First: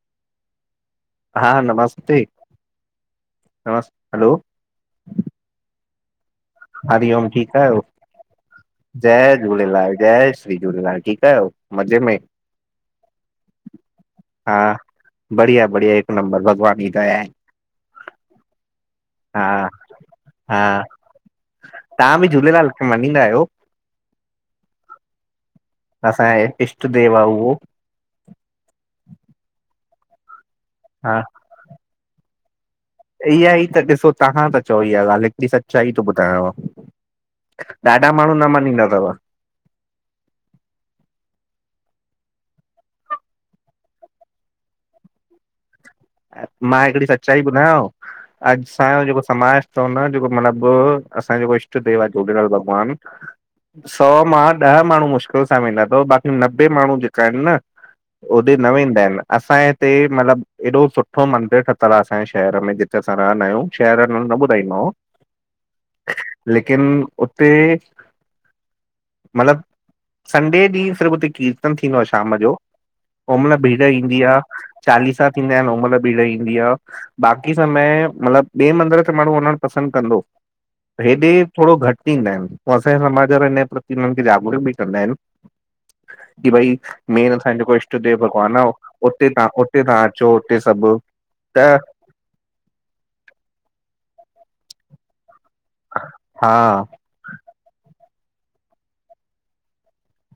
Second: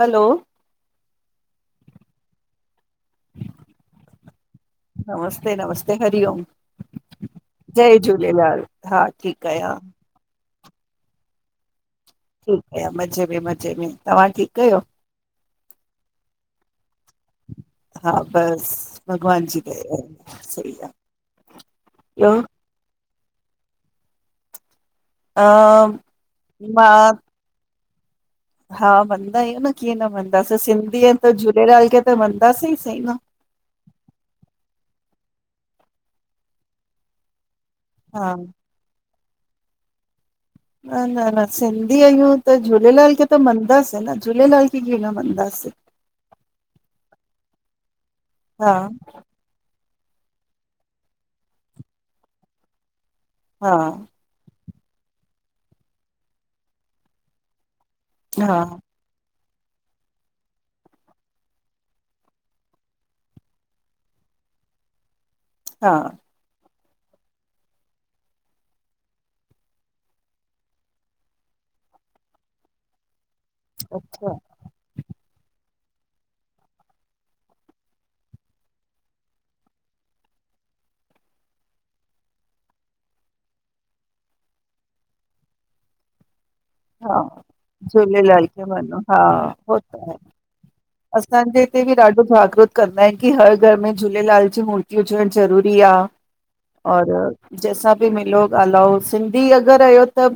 हलो हा नमस्ते हलो नमस्ते नमस्ते हरिओम। हरिओम ठीकु आहियो जय झूलेलाल हा जय ठीकु आहियां झूलेलाल जय झूलेलाल ठीकु आहियो? मज़े में? ठीकु आहे मज़े में मज़े में तव्हां हा ठीकु आहियो? बढ़िया बढ़िया हिकु नंबर भॻवान ई हा बस भॻवान जी हा दया आहे हा सही आहे। तव्हां बि ॿियो झूलेलाल खे मञींदा आयो अ असांए इष्ट मां देव आ उहो। हा मञदा आयूं न कीअं न मञदासीं सिंधी हा आयूं त झूलेलाल खे त मञदासीं सही न इहा ई त ॾिसो तव्हां त चओ इहा ॻाल्हि हिकड़ी सचाई थो ॿुधायांव। ॾाढा माण्हू हा न मञींदा तव। न न न सिंधी आयूं त झूलेलाल खे त मञदासीं न झूलेलाल खे कीअं न मञदासीं मां हिकड़ी सच्चाई ॿुधायांव अॼ हा असांजो जेको समाज चवंदा आहिन जेको मतलबु असांजो जेको इष्ट आहे देव झूलेलाल भॻवान हा सौ मा ॾह माण्हू मुश्किल सां वेंदा तव बाक़ी नबे माण्हू जेका आहिनि न हा होॾे न वेंदा आहिनि। असांजे हिते मतिलब एॾो सुठो मंदीर ठतल आहे असांजे शहर में जिथे असां रहंदा आहियूं शहर ॼो नालो न ॿुधाईंदोमांव। हा। किन उते मतिलबु संडे ॾींहं सिर्फ उते कीर्तन थींदो आ शाम जो। ओ महिल भीड़ ईंदी आहे चालीसा थींदा आहिनि ओहिं भीड़ ईंदी आ बाक़ी समय मतलब ॿिए मंदीर ते माण्हू वञणु पसंद कंदो। हेॾे थोरो घटि ईंदा आहिनि पो असांजे समाज वारा हिन जे प्रति हुननि खे जागरूक ॿि कंदा आहिनि। [inaudible] की भई हा मेन असांजो जेको इष्ट देव झूलेलाल भॻवान आ के मनो हा उते तव्हां हो उते त तव्हां आए। अचो उते सभु असांजे त हिते बि ॾाढो जागृत कंदा आहिनि की हर घर में झूलेलाल जी मूर्तियूं हुजेन ज़रूरी आ हा और जैसां। भी मिलो ॻाल्हायो सिंधी अगरि आयो त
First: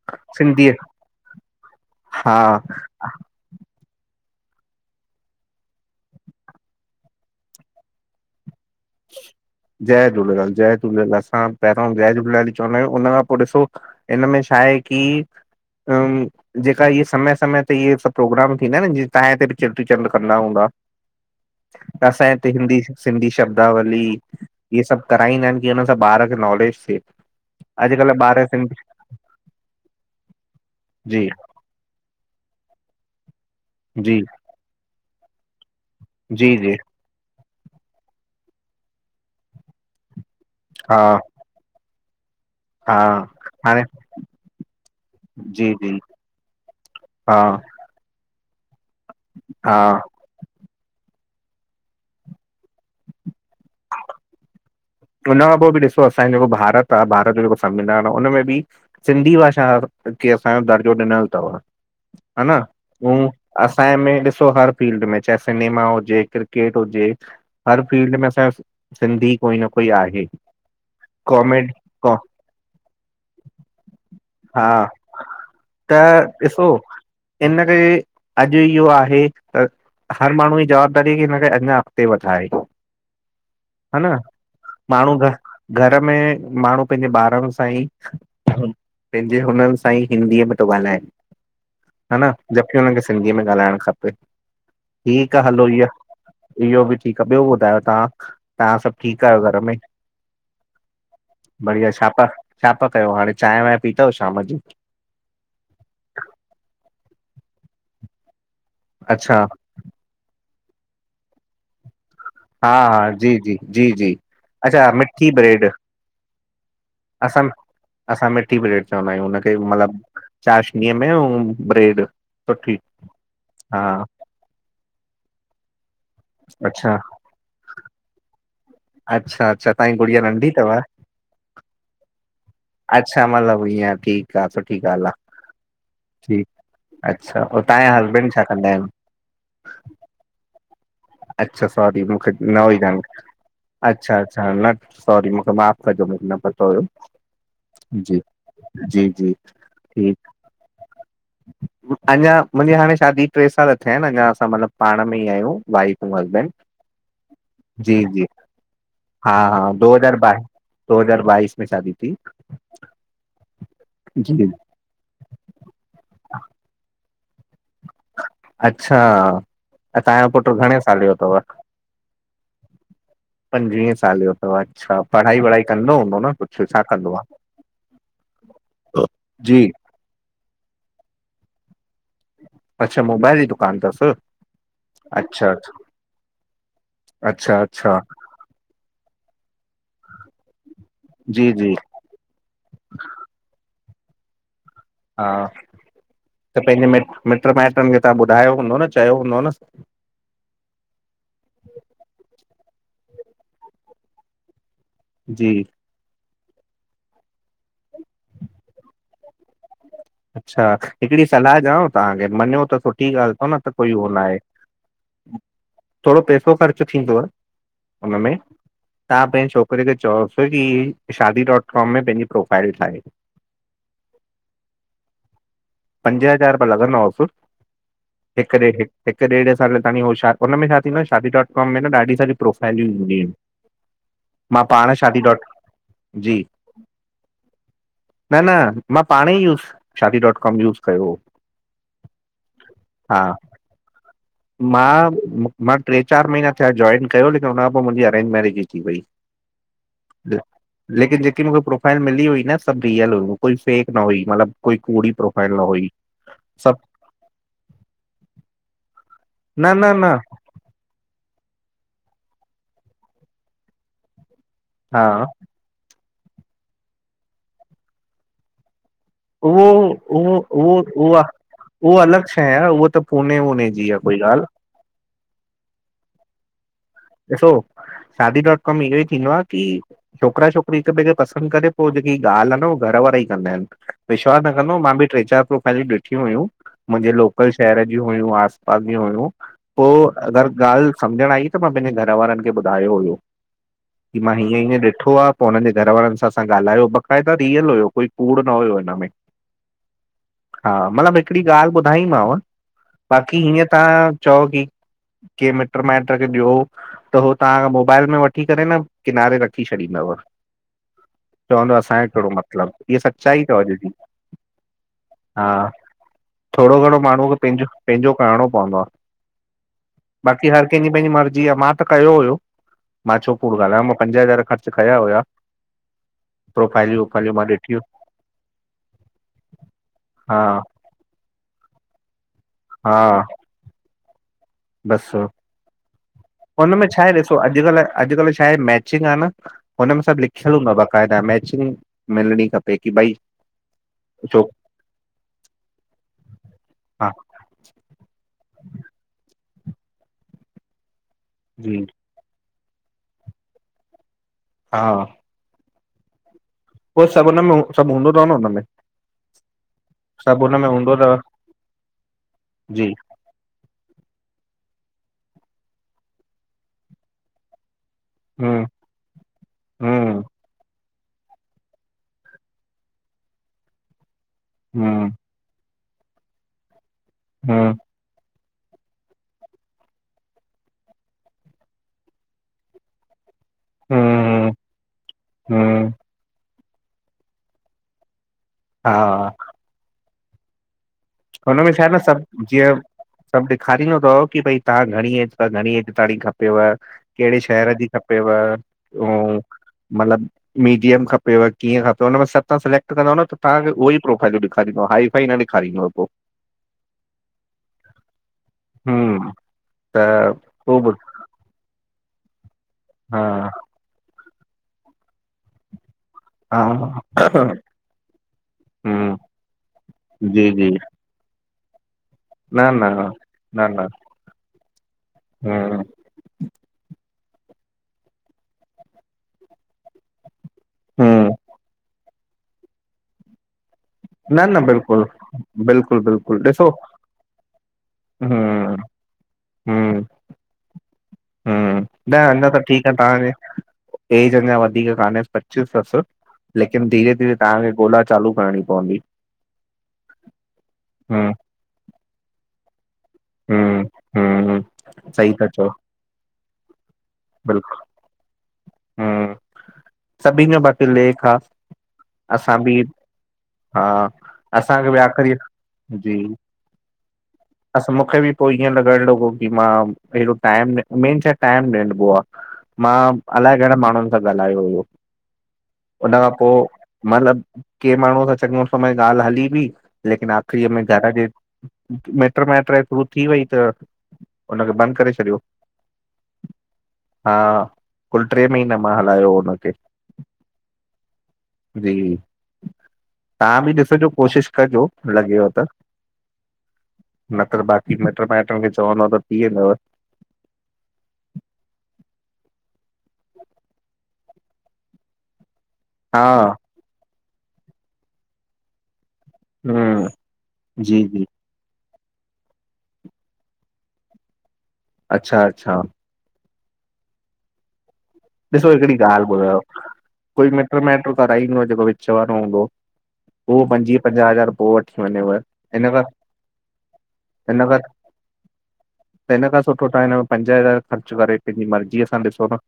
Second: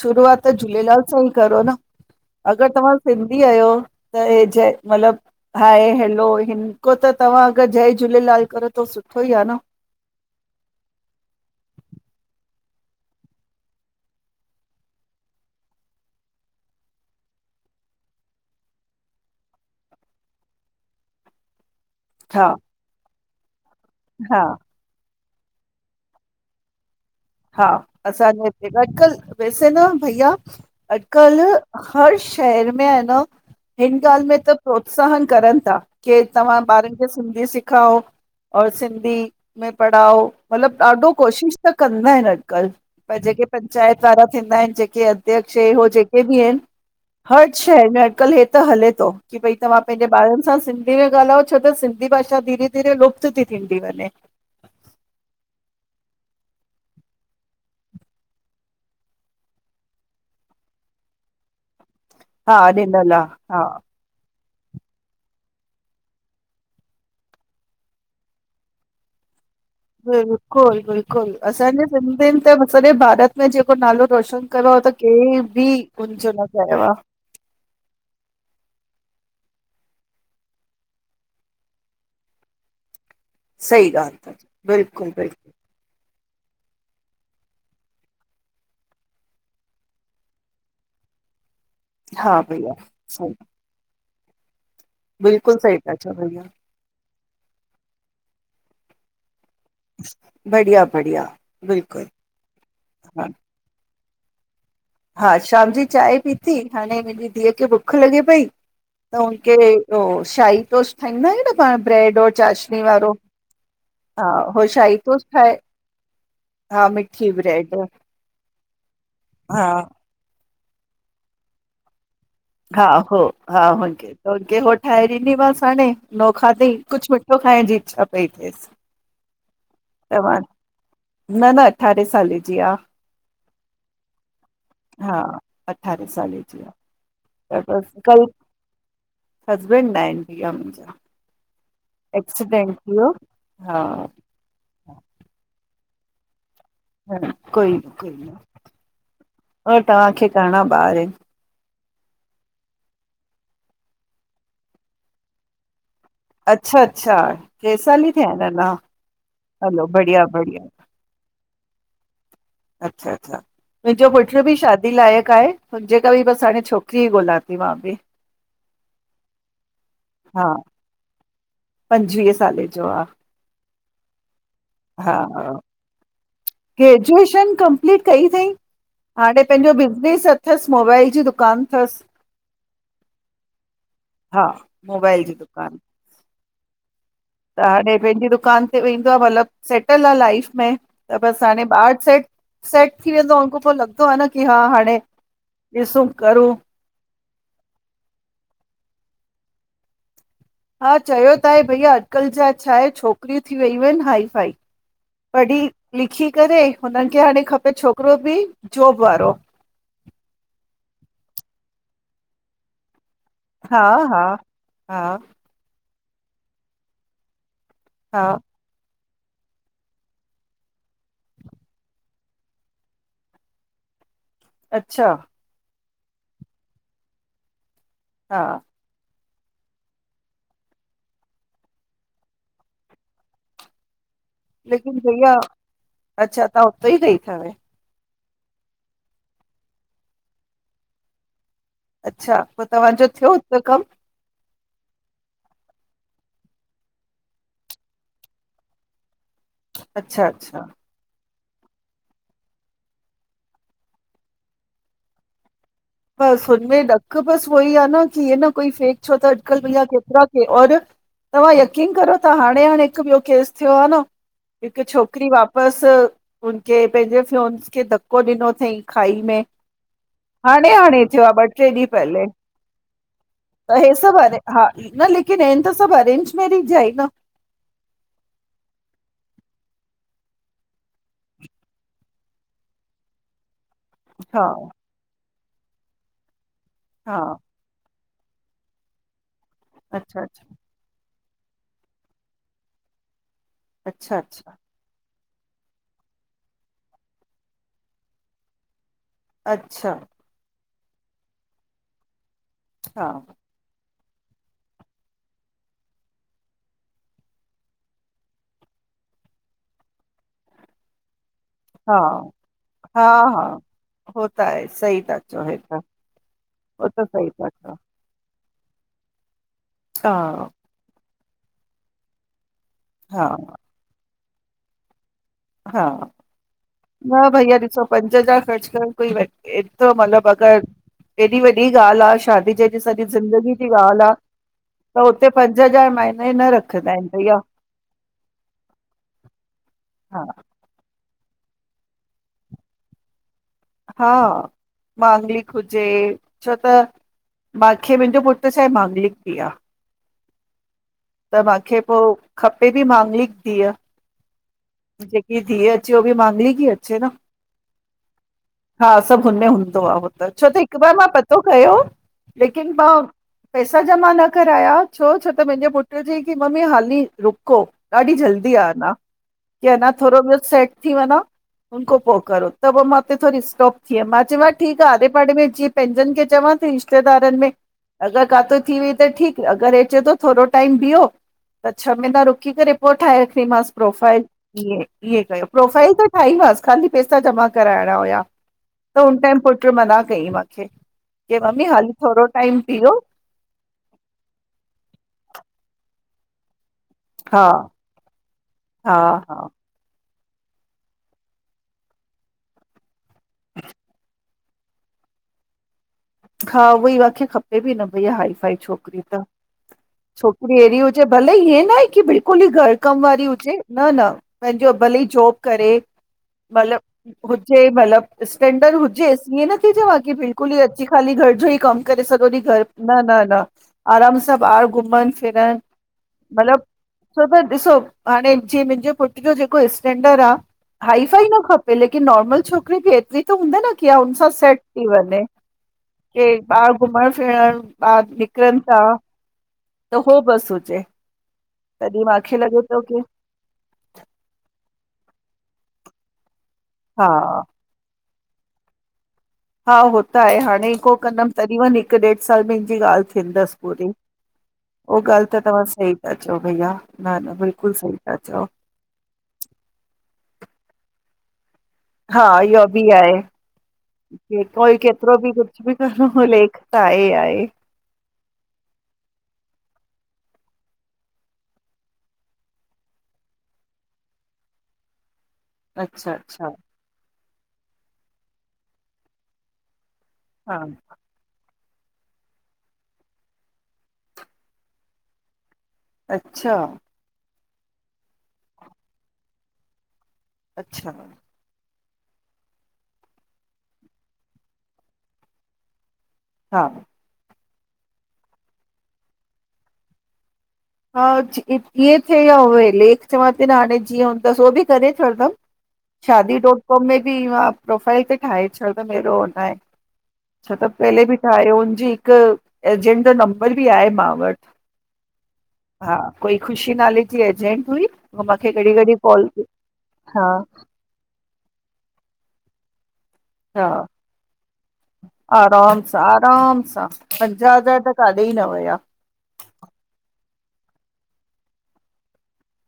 शुरूआत त सिंधी झूलेलाल सां ही करो न हा अगरि तव्हां सिंधी आयो। त हे जय मतलबु हाए हैलो हिनखां त तव्हां अगरि जय झूलेलाल करो त सुठो ई आहे न जय झूलेलाल जय झूलेलाल असां पहिरियों जय झूलेलाल ई चवंदा आहियूं हुन खां पो ॾिसो हिन में छा आहे की। अ जेका इहे समय समय ते इहे सभु प्रोग्राम थींदा आहिनि जीअं तव्हांजे हिते ॿि चेटी चंड्र कंदा हूंदा। [inaudible] असांजे हा हिते हिंदी सिंधी शब्दावली हा इहे सभ कराईंदा आहिनि की हुन सां ॿार खे नॉलेज थिए। हा अॼुकल्ह ॿार असांजे सिंधी हिते अॼुकल्ह वैसे न भईया जी अॼुकल्ह हर शहर मे आ न हिन जी ॻाल्हि में त प्रोत्साहन करनि ता की जी तव्हां जी ॿारनि खे सिंधी सि खाओ और सिंधी में पढ़ाओ मतिलबु हा ॾाढो कोशिश त कंदा आहिनि अॼ कल हा पर जेके हाणे पंचायत वारा थींदा आहिनि जेके अध्यक्ष ऐं जी हो जी जेके बि आहिनि। हा हर शहर में अॼुकल्ह हे त हले तो की भई तव्हां हा पेंजे ॿारनि सां सिं हीअ ॻाल्ह आए छो त सिंधी भाषा धीरे धीरे लुप्त थी थींदी वञे! हुन खां पो ॿि ॾिसो असांजो जेको भारत आ भारत जो जेको संविधान आ हुन में ॿि सिंधी भाषा खे असांजो दर्जो ॾिनल तव हा हा न ॾिनल हू आहे हा असां में ॾिसो हर फिल्ड में चाहे सिनेमा हुजे क्रिकेट हुजे हर फील्ड में असांजो सिंधी कोई न कोई आहे बिल्कुलु बिल्कुलु कॉमेड असांजे को सिंधियुनि त सॼे भारत में जेको नालो रोशन हा कयो। होत केंह ॿि कुझु न कयो आ। हिनखे अॼु इहो आहे। त हर माण्हू जी जवाबदारी की हिनखे अञा अॻिते वधाए। सही हा ॻाल्हि न तव। माण्हू घर में माण्हू पंहिंजे ॿारनि सां ई पेंजे हुननि सां ई हिंदीअ में तो ॻाल्हाए। हा न भईया जबकी हुनखे सही सिंधीअ में ॻाल्हाइणु खपे। ठीकु आ बिल्कुलु हलो सही इहो था चओ भईया, इहो ॿि ठीकु आहे ॿियो ॿुधायो तव्हां तव्हां सभु ठीकु आयो घर ब बढ़िया बढ़िया बिल्कुलु छा छा हा कयो पीता शाम जी। हा, शाम जी चांहि पीती, हाणे मुंहिंजी धीअ खे बुख लॻे पई। त अच्छा हुनखे शाही टोश ठाहींदा आहिूं न पाण ब्रेड हा चाशनी हा, वारो जी जी, जी जी, हा हो अच्छा शाही टोस्ट मिठी ठाहे ब्रेड। हा मिठी असां न, ब्रेड असां मिठी ब्रेड चवंदा आहियूं हुनखे। हा मतलबु चाशनीअ में ब्रेड सुठी हा हो हा होखेे हो ठा आहे मसाण नो खधई अच्छा कुझु मिठो खाइण जी इच्छा पई थिए। अच्छा अच्छा तव्हांजी गुड़िया नंढी अथव। न न अठारें साले जी आहे। अच्छा मतिलबु ईअं ठीकु आहे सुठी ॻाल्हि आहे साल ठीकु जी आ, अच्छा ऐं तव्हांजा त कल हस्बैंड छा कंदा आहिनि हसबैंड [unintelligible] मुंहिंजा। अछा सॉरी मूंखे एक्सीडेंट थी न वियो हा अछा अछा सॉ आप जो भी नंबर था। हा कोई न कोई न जी जी अ, ठीकु तव्हांखे घणा ॿार आहिन? अञा मुंहिंजी हाणे शादी टे साल थिया आहिनि अञा असां मतिलबु पाण में ई आहियूं वाइफ ऐं हसबैंड अच्छा अच्छा टे जी साल ई जी थिया आहिनि नञा? हा हा, दो हज़ार बाइ, दो हज़ार बाईस में शादी थी। अच्छा अच्छा मुंहिंजो पुट जी बि शादी लाइक़ु आहे मुंहिंजे करे बि बसि हाणे छोकिरी ई ॻोल्हां थी मां बि। अच्छा असांजो हा पुटु घणे साल जो तव, पंजवीह साले जो आहे पंजवीहें। हा हूंदो न कुझु छा कंदो आहे ग्रेजुएशन कंपलीट कई अई। हाणे जी पंहिंजो बिज़नेस अथसि मोबाइल जी दुकानु अथसि। अच्छा मोबाइल जी दुकान अथसि हा मोबाइल जी अचछा दुकानु त हाणे पंहिंजी दुकान ते तब सेटल आहे लाइ में त बस जी हाणे जी सेट थी वेंदो। आहे न की हा हाणे हा सूं करूं त पंहिंजे मिट मिट माइटनि खे तव्हां ॿुधायो हूंदो न, चयो हूंदो न? हा चयो त आहे भईया, अॼुकल जा छा आहे, छोकिरियूं थी वियूं आहिनि हाइ फाइ। पढ़ी जी लिखी करे, हुननि खे हाणे खपे छोकिरो बि जॉब वारो। अच्छा हिकिड़ी सलाहु ॾांव तव्हांखे मञियो त ठी ॻाल्हि थो न त हा कोई हो न हा आहे। हा थोरो पैसो ख़र्च थींदव हा हुनमें। तव्हां पंहिंजे छोकिरे खे चओसि की शादी डॉट कॉम में पंहिंजी प्रोफाइल ठाहे। अच्छा। पंज हज़ार रुपया लॻंदवसि, हा हिक ॾेढ हिकु ॾेढ साल ताईी उ हुन में छा थींदो आहे शदी डॉट कॉम में ॾाढी सारी प्रोफाइलूं ईंदियूं आहिनि। मां पाण लेकिन शादी भईया डॉट जी अच्छा त उतो ई गई थव। न न मां पाणे ई use Shaadi dot com use कयो हो। अच्छा पोइ तव्हांजो हा थियो हिक कमु? मां मां टे चारि महीना थिया जॉइन कयो लेकिन हुनखां पोइ मुंहिंजी अरेंज मेरिज जी थी वई। अच्छा ले- अच्छा लेकिन जेकी प्रोफाइल मिली हुई न सभु रियल हुई फेक न हुई मतिलब कोई कूड़ी प्रोफाइल न हुई। बस हुनमें सभु ॾक बस उ ई आहे नी हे न कोई फेक छो त अॼकल्ह न भईया न न केतिरा और। तव्हां यकीन करो त हाणे हाणे हिकु ॿियो केस थियो आहे न हिकु हा छोकिरी वापसि हुनखे पंहिंजे फ्योंस खे धको ॾिनो थईं। ऊहो, ऊहो। उहो, हाणे उहोआ थियो आहे ॿ टे ॾींहं उहो अलॻि पहले शइ आ उहो त पुणे ऊने त जी हे आ सभु कोई अरे ॻाल्हि। हा न लेकिन आहिन त सभु अरेंज मैरेज जा ई। न ॾिसो शादी डोट काँँम ईओ ई थींदो आ की छोकिरा छोकिरी हिक ॿिए खे पसंद करे पोइ जेकी ॻाल्हि आ न उहा घर वारा ई कंदा आहिनि विश्वास हा न कंदो, मां बि टे चारि प्रोफाइलूं ॾिठियूं हुयूं मुंहिंजे हा लोकल शहर जी ॿियूं हुयूं आस पास जूं हुयूं, पोइ अच्छा अच्छा अगरि ॻाल्हि समझण आई त मां पंहिंजे घर वारनि खे ॿुधायो हुयो अच्छा की मां अच्छा हीअं हीअं ॾिठो आ पोइ हुननि जे घर वारनि सां असां ॻाल्हायो, बक़ाइदा रियल हुयो, कोई कूड़ न हुयो हिन में। अच्छा। हा, मतलबु हिकिड़ी ॻाल्हि ॿुधाईमांव हा बाक़ी हीअं तव्हां चओ की, कि मिट माइट खे ॾियो। त हो तां जो मोबाइल में वठी करे न किनारे रखी छॾींदव। चवंदो हा असांजो कहिड़ो मतिलबु इहा हा हा सचाई तव अॼु जी, हो त आहे सही था चओ हा। हे त थोरो हो घणो त माण्हूअ सही खे था पंहिंजो, चओ पंहिंजो करणो व [unintelligible] हा बाक़ी हर कंहिंजी पंहिंजी मर्ज़ी आ, मां त कयो हुयो। मां हा छो कूड़ ॻाल्हायां, मां पंज हज़ार ख़र्च कया हुया। हा। प्रोफाइलियूं ब वोफाइलियूं मां भईया ॾिठियूं ॾिसो पंज हज़ार ख़र्च करणु कोई एतिरो मतिलबु हा अगरि एॾी वॾी ॻाल्हि आ, शादी जैसी सॼी ज़िंदगी जी ॻाल्हि आ। बस हुनमें छा आहिनि आहे, ॾिसो भईया अॼुकल्ह अॼुकल्ह छा आहे मैचिंग आ न हुन उन सां सभु हा लिखियलु हूंदो बक़ाइदा मैचिंग, मिलणी खपे कि भई हा, छो मांगलिक हुजे, छो त हा बाक़ी मुंहिंजो पुट छा आहे, मांगलिक बि आ। त माखे जी पोइ, खपे बि मांगलिक धीअ, जेकी धीअ जो बि मांगलिक ई अचे न हो सभ उन में सभ हा, सभु हुने हूंदो आ हो त, सभु छो त हुन में हिकु बार हूंदो मां अथव पतो कयो हो लेकिन जी भाउ पैसा जमा न कराया छो, छो त मुंहिंजे पुट चयईं की मम्मी हाली रुको। ॾाढी जल्दी आ हम्म अञा, कि अञा थोरो हम्म ॿियो सेट थी वञा, हुन खां पोइ करो त पोइ मां उते थोरी स्टॉप थी वियम। मां चयोम ठीकु आ, हम्म आड़े पाड़े में जीअ पंहिंजनि खे चवां थी रिश्तेदारनि में, हम्म अगरि काथे थी वई त ठीकु, अगरि हे चवे तो थोरो टाईम बीहो, त छह महीना रुकी करे पो ठाहे। थी मांस, प्रोफाइल हम्म ईएं ईएं कयो, प्रोफाइल हम्म त ठाहीमांस। ख़ाली पैसा जमा कराइणा हुया, त हा हुन टाइम पुट मना कईं माखे। हुनमें छाहे न, सभु जीअं सभु ॾेखारींदो तव की भई तव्हां ऐज तव घणी ऐज किथां जी खपेव, कहिड़े हा शहर जी खपेव, हा हा अऊं मतिलब। मीडियम खपेव कीअं खपेव, उनमें सभु तव्हां सिलेक्ट कंदव न तव्हांखे उहो प्रोफाइल खाली दोहाई पई न ॾेखारींदो पोइ। हा, उहोई माखे खपे बि न भईया हाई फाई छोकिरी त। हम्म छोकरी ऐरी पोइ ॿु हुजे, भले ईएं न आहे कि बि कुली घर कम हा वारी हुजे, न न पंहिंजो भलीे जॉब करे। मतिलब हा हुजे, मतिलब स्टैंडर्ड हम्म हुजेस ईएं न चवां कि जी बिल्कुल ई जी खाली घर जो ई कम कि सॼो ॾींहुं घर, न न न आराम सां ॿाहिरि घुमण फिरण हम्म मतिलब, सुबह ॾिसो हाणे जीअं मुंहिंजे पुट जो जेको स्टैंडर्ड आ। हाई फाई हम्म न खपे, लेकिन नॉर्मल छोकिरी खे एतिरी त हूंदी न कि हुन सां न सेट न थी बिल्कुलु वञे। बिल्कुलु के बिल्कुलु ॾिसो ॿाहिर घुमण फिरण, ॿाहिरि निकिरनि हम्म था। त हो बस तो चए। ह्म्, न अञा त ठीकु आ, की तांखे एज अञा वधीक कान्हे पचीस तसि। लेकिन हा धीरे धीेरे तव्हांखे ॻोला चालू करणी पवंदी। हा, हो त आहे हाणे को हूं कंदमि तॾीं वञी हिकु ॾेढ साल में [unintelligible] ॻाल्हि थींदस हूं पूरी। हूं उह ॻाल्हि सही त था तव्हां चओ सही था चओ भैया, न न बिल्कुलु सही था चओ। हा, सभी में बाक़ी लेख आ हा इहो बि हा आहे कोई असांखे केतिरो बि आख़िरी कुछ बि जी करो लेख त आहे आहे। असां मूंखे बि पोइ इअं लॻण लॻो की मां हेॾो टाइम मेन शइ टाइम ॾढबो आ मां इलाए घणनि माण्हुनि सां ॻाल्हायो हुयो। हुन अच्छा खां अच्छा पोइ मतलब के माण्हू त चङ ॻाल्हि हली बि लकिन हा आखिरी में घर जे [unintelligible] मिट माइट थ्रू थी वई, त हुनखे बंदि करे छॾियो। अच्छा। हा, कुल टे महीना मां हलायो हुनखे अच्छा जी तव्हां बि ॾिसजो, कोशिशि कजो लॻेव त हा न त बाक़ी मिट माइटनि खे चवंद त थी वेंदव हा इअं थिए या उहे लेख चवां थी न हाणे जीअं हूंदसि, उहो बि करे खणदम हा शादी डॉट कॉम में बि प्रोफाइल ते ठाहे छॾ [unintelligible] हम्म [unintelligible] छो त जी पहले बि जी ठाहे उनजी हिकु एजेंट जो नंबर बि आहे मां वटि। अच्छा अच्छा। हा कोई ख़ुशी नाले जी एजेंट हुई। मूंखे ॾिसो घड़ी घड़ी हिकिड़ी कॉल ॻाल्हि कई ॿुधायो, हा कोई मिटयूं माइटियूं कराईंदो जेको विच वारो हूंदो हा, उहो पंजवीह पंजाह हज़ार पोइ वठी वञेव आराम हिन सां खां आराम सां, पंजाह हजार त का कॾेई न वया। त हिन खां सुठो तव्हां हिन में पंज हज़ार ख़र्चु करे पंहिंजी मर्ज़ीअ सां ॾिसो न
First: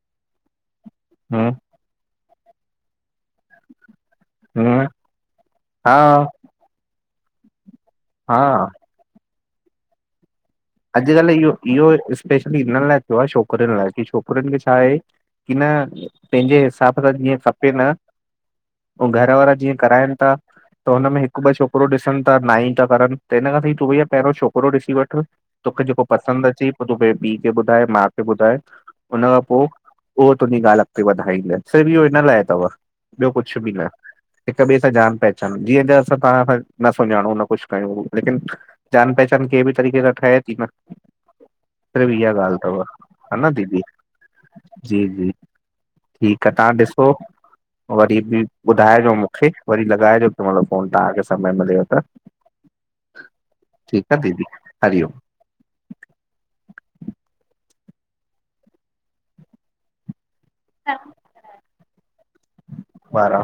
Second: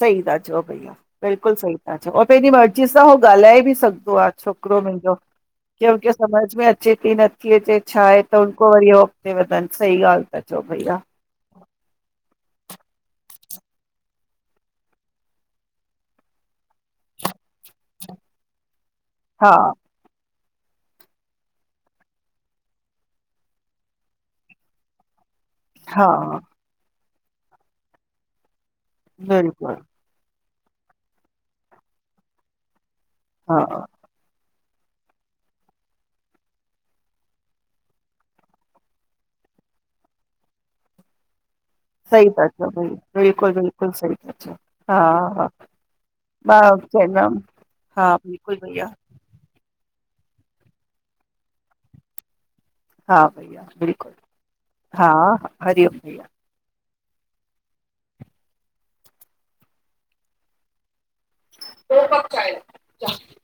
सही त चओ भईया, हम्म बिलकुलु सही त चओ, पंहिंजी मर्ज़ी सां हो ॻाल्हाए बि सघंदो आ छोकिरो हम्म मुंहिंजो खे हा उनखे सम्झ में अचे थी नथी अचे। छा आहे त हुन हा खो वरी अॻिते वधनि सही ॻाल्हि था चओ भईया अॼुकल्ह इहो इहो स्पेशली हिन लाइ थियो आहे छोक छो की छोकिरिन खे छा आहे की न पंहिंजे हिसाब जीअं खपे न ऐं हा घरवारा जीअं कराइनि था। त हुनमें हिकु ॿ छोकिरो ॾिसन ता ना ई था करनि त हिन खां सी तूं भईया पहिरियों छोकिरो ॾिसी वठि तोखे जेको हा पसंदि अचे पोइ तोखे पी खे ॿुधाए मा खे ॿुधाए हुनन खां पोइ बिल्कुलु ओ तुंहिंजी ॻाल्हि अॻिते वधाईंद स इहो हिन लाइ अथव ॿियो कुझुऐ बि हा न हिक ॿिए सां जान पहचान, जीअं त असां तव्हां न सुञाणो न कुझु कयूं, लेकिन जान पहचान कंहिं बि तरीक़े सां ठहे थी न त सही इहा था ॻाल्हि चओ तव भईया हा न बिल्कुलु दीदी बिल्कुलु सही था चओ हा जी जी हा ठीक आहे मां तहां ॾिसो चवंदमि हा वरी भी बिल्कुलु भईया ॿुधाइजो मुंखे वरी लॻाइजो कंहिं महिल फोन, तव्हांखे समय मिलेव त हा भैया ठीकु आहे दीदी बिल्कुलु हा हरिओम हा हरिओम भईया। [inaudible] हा उह प वारा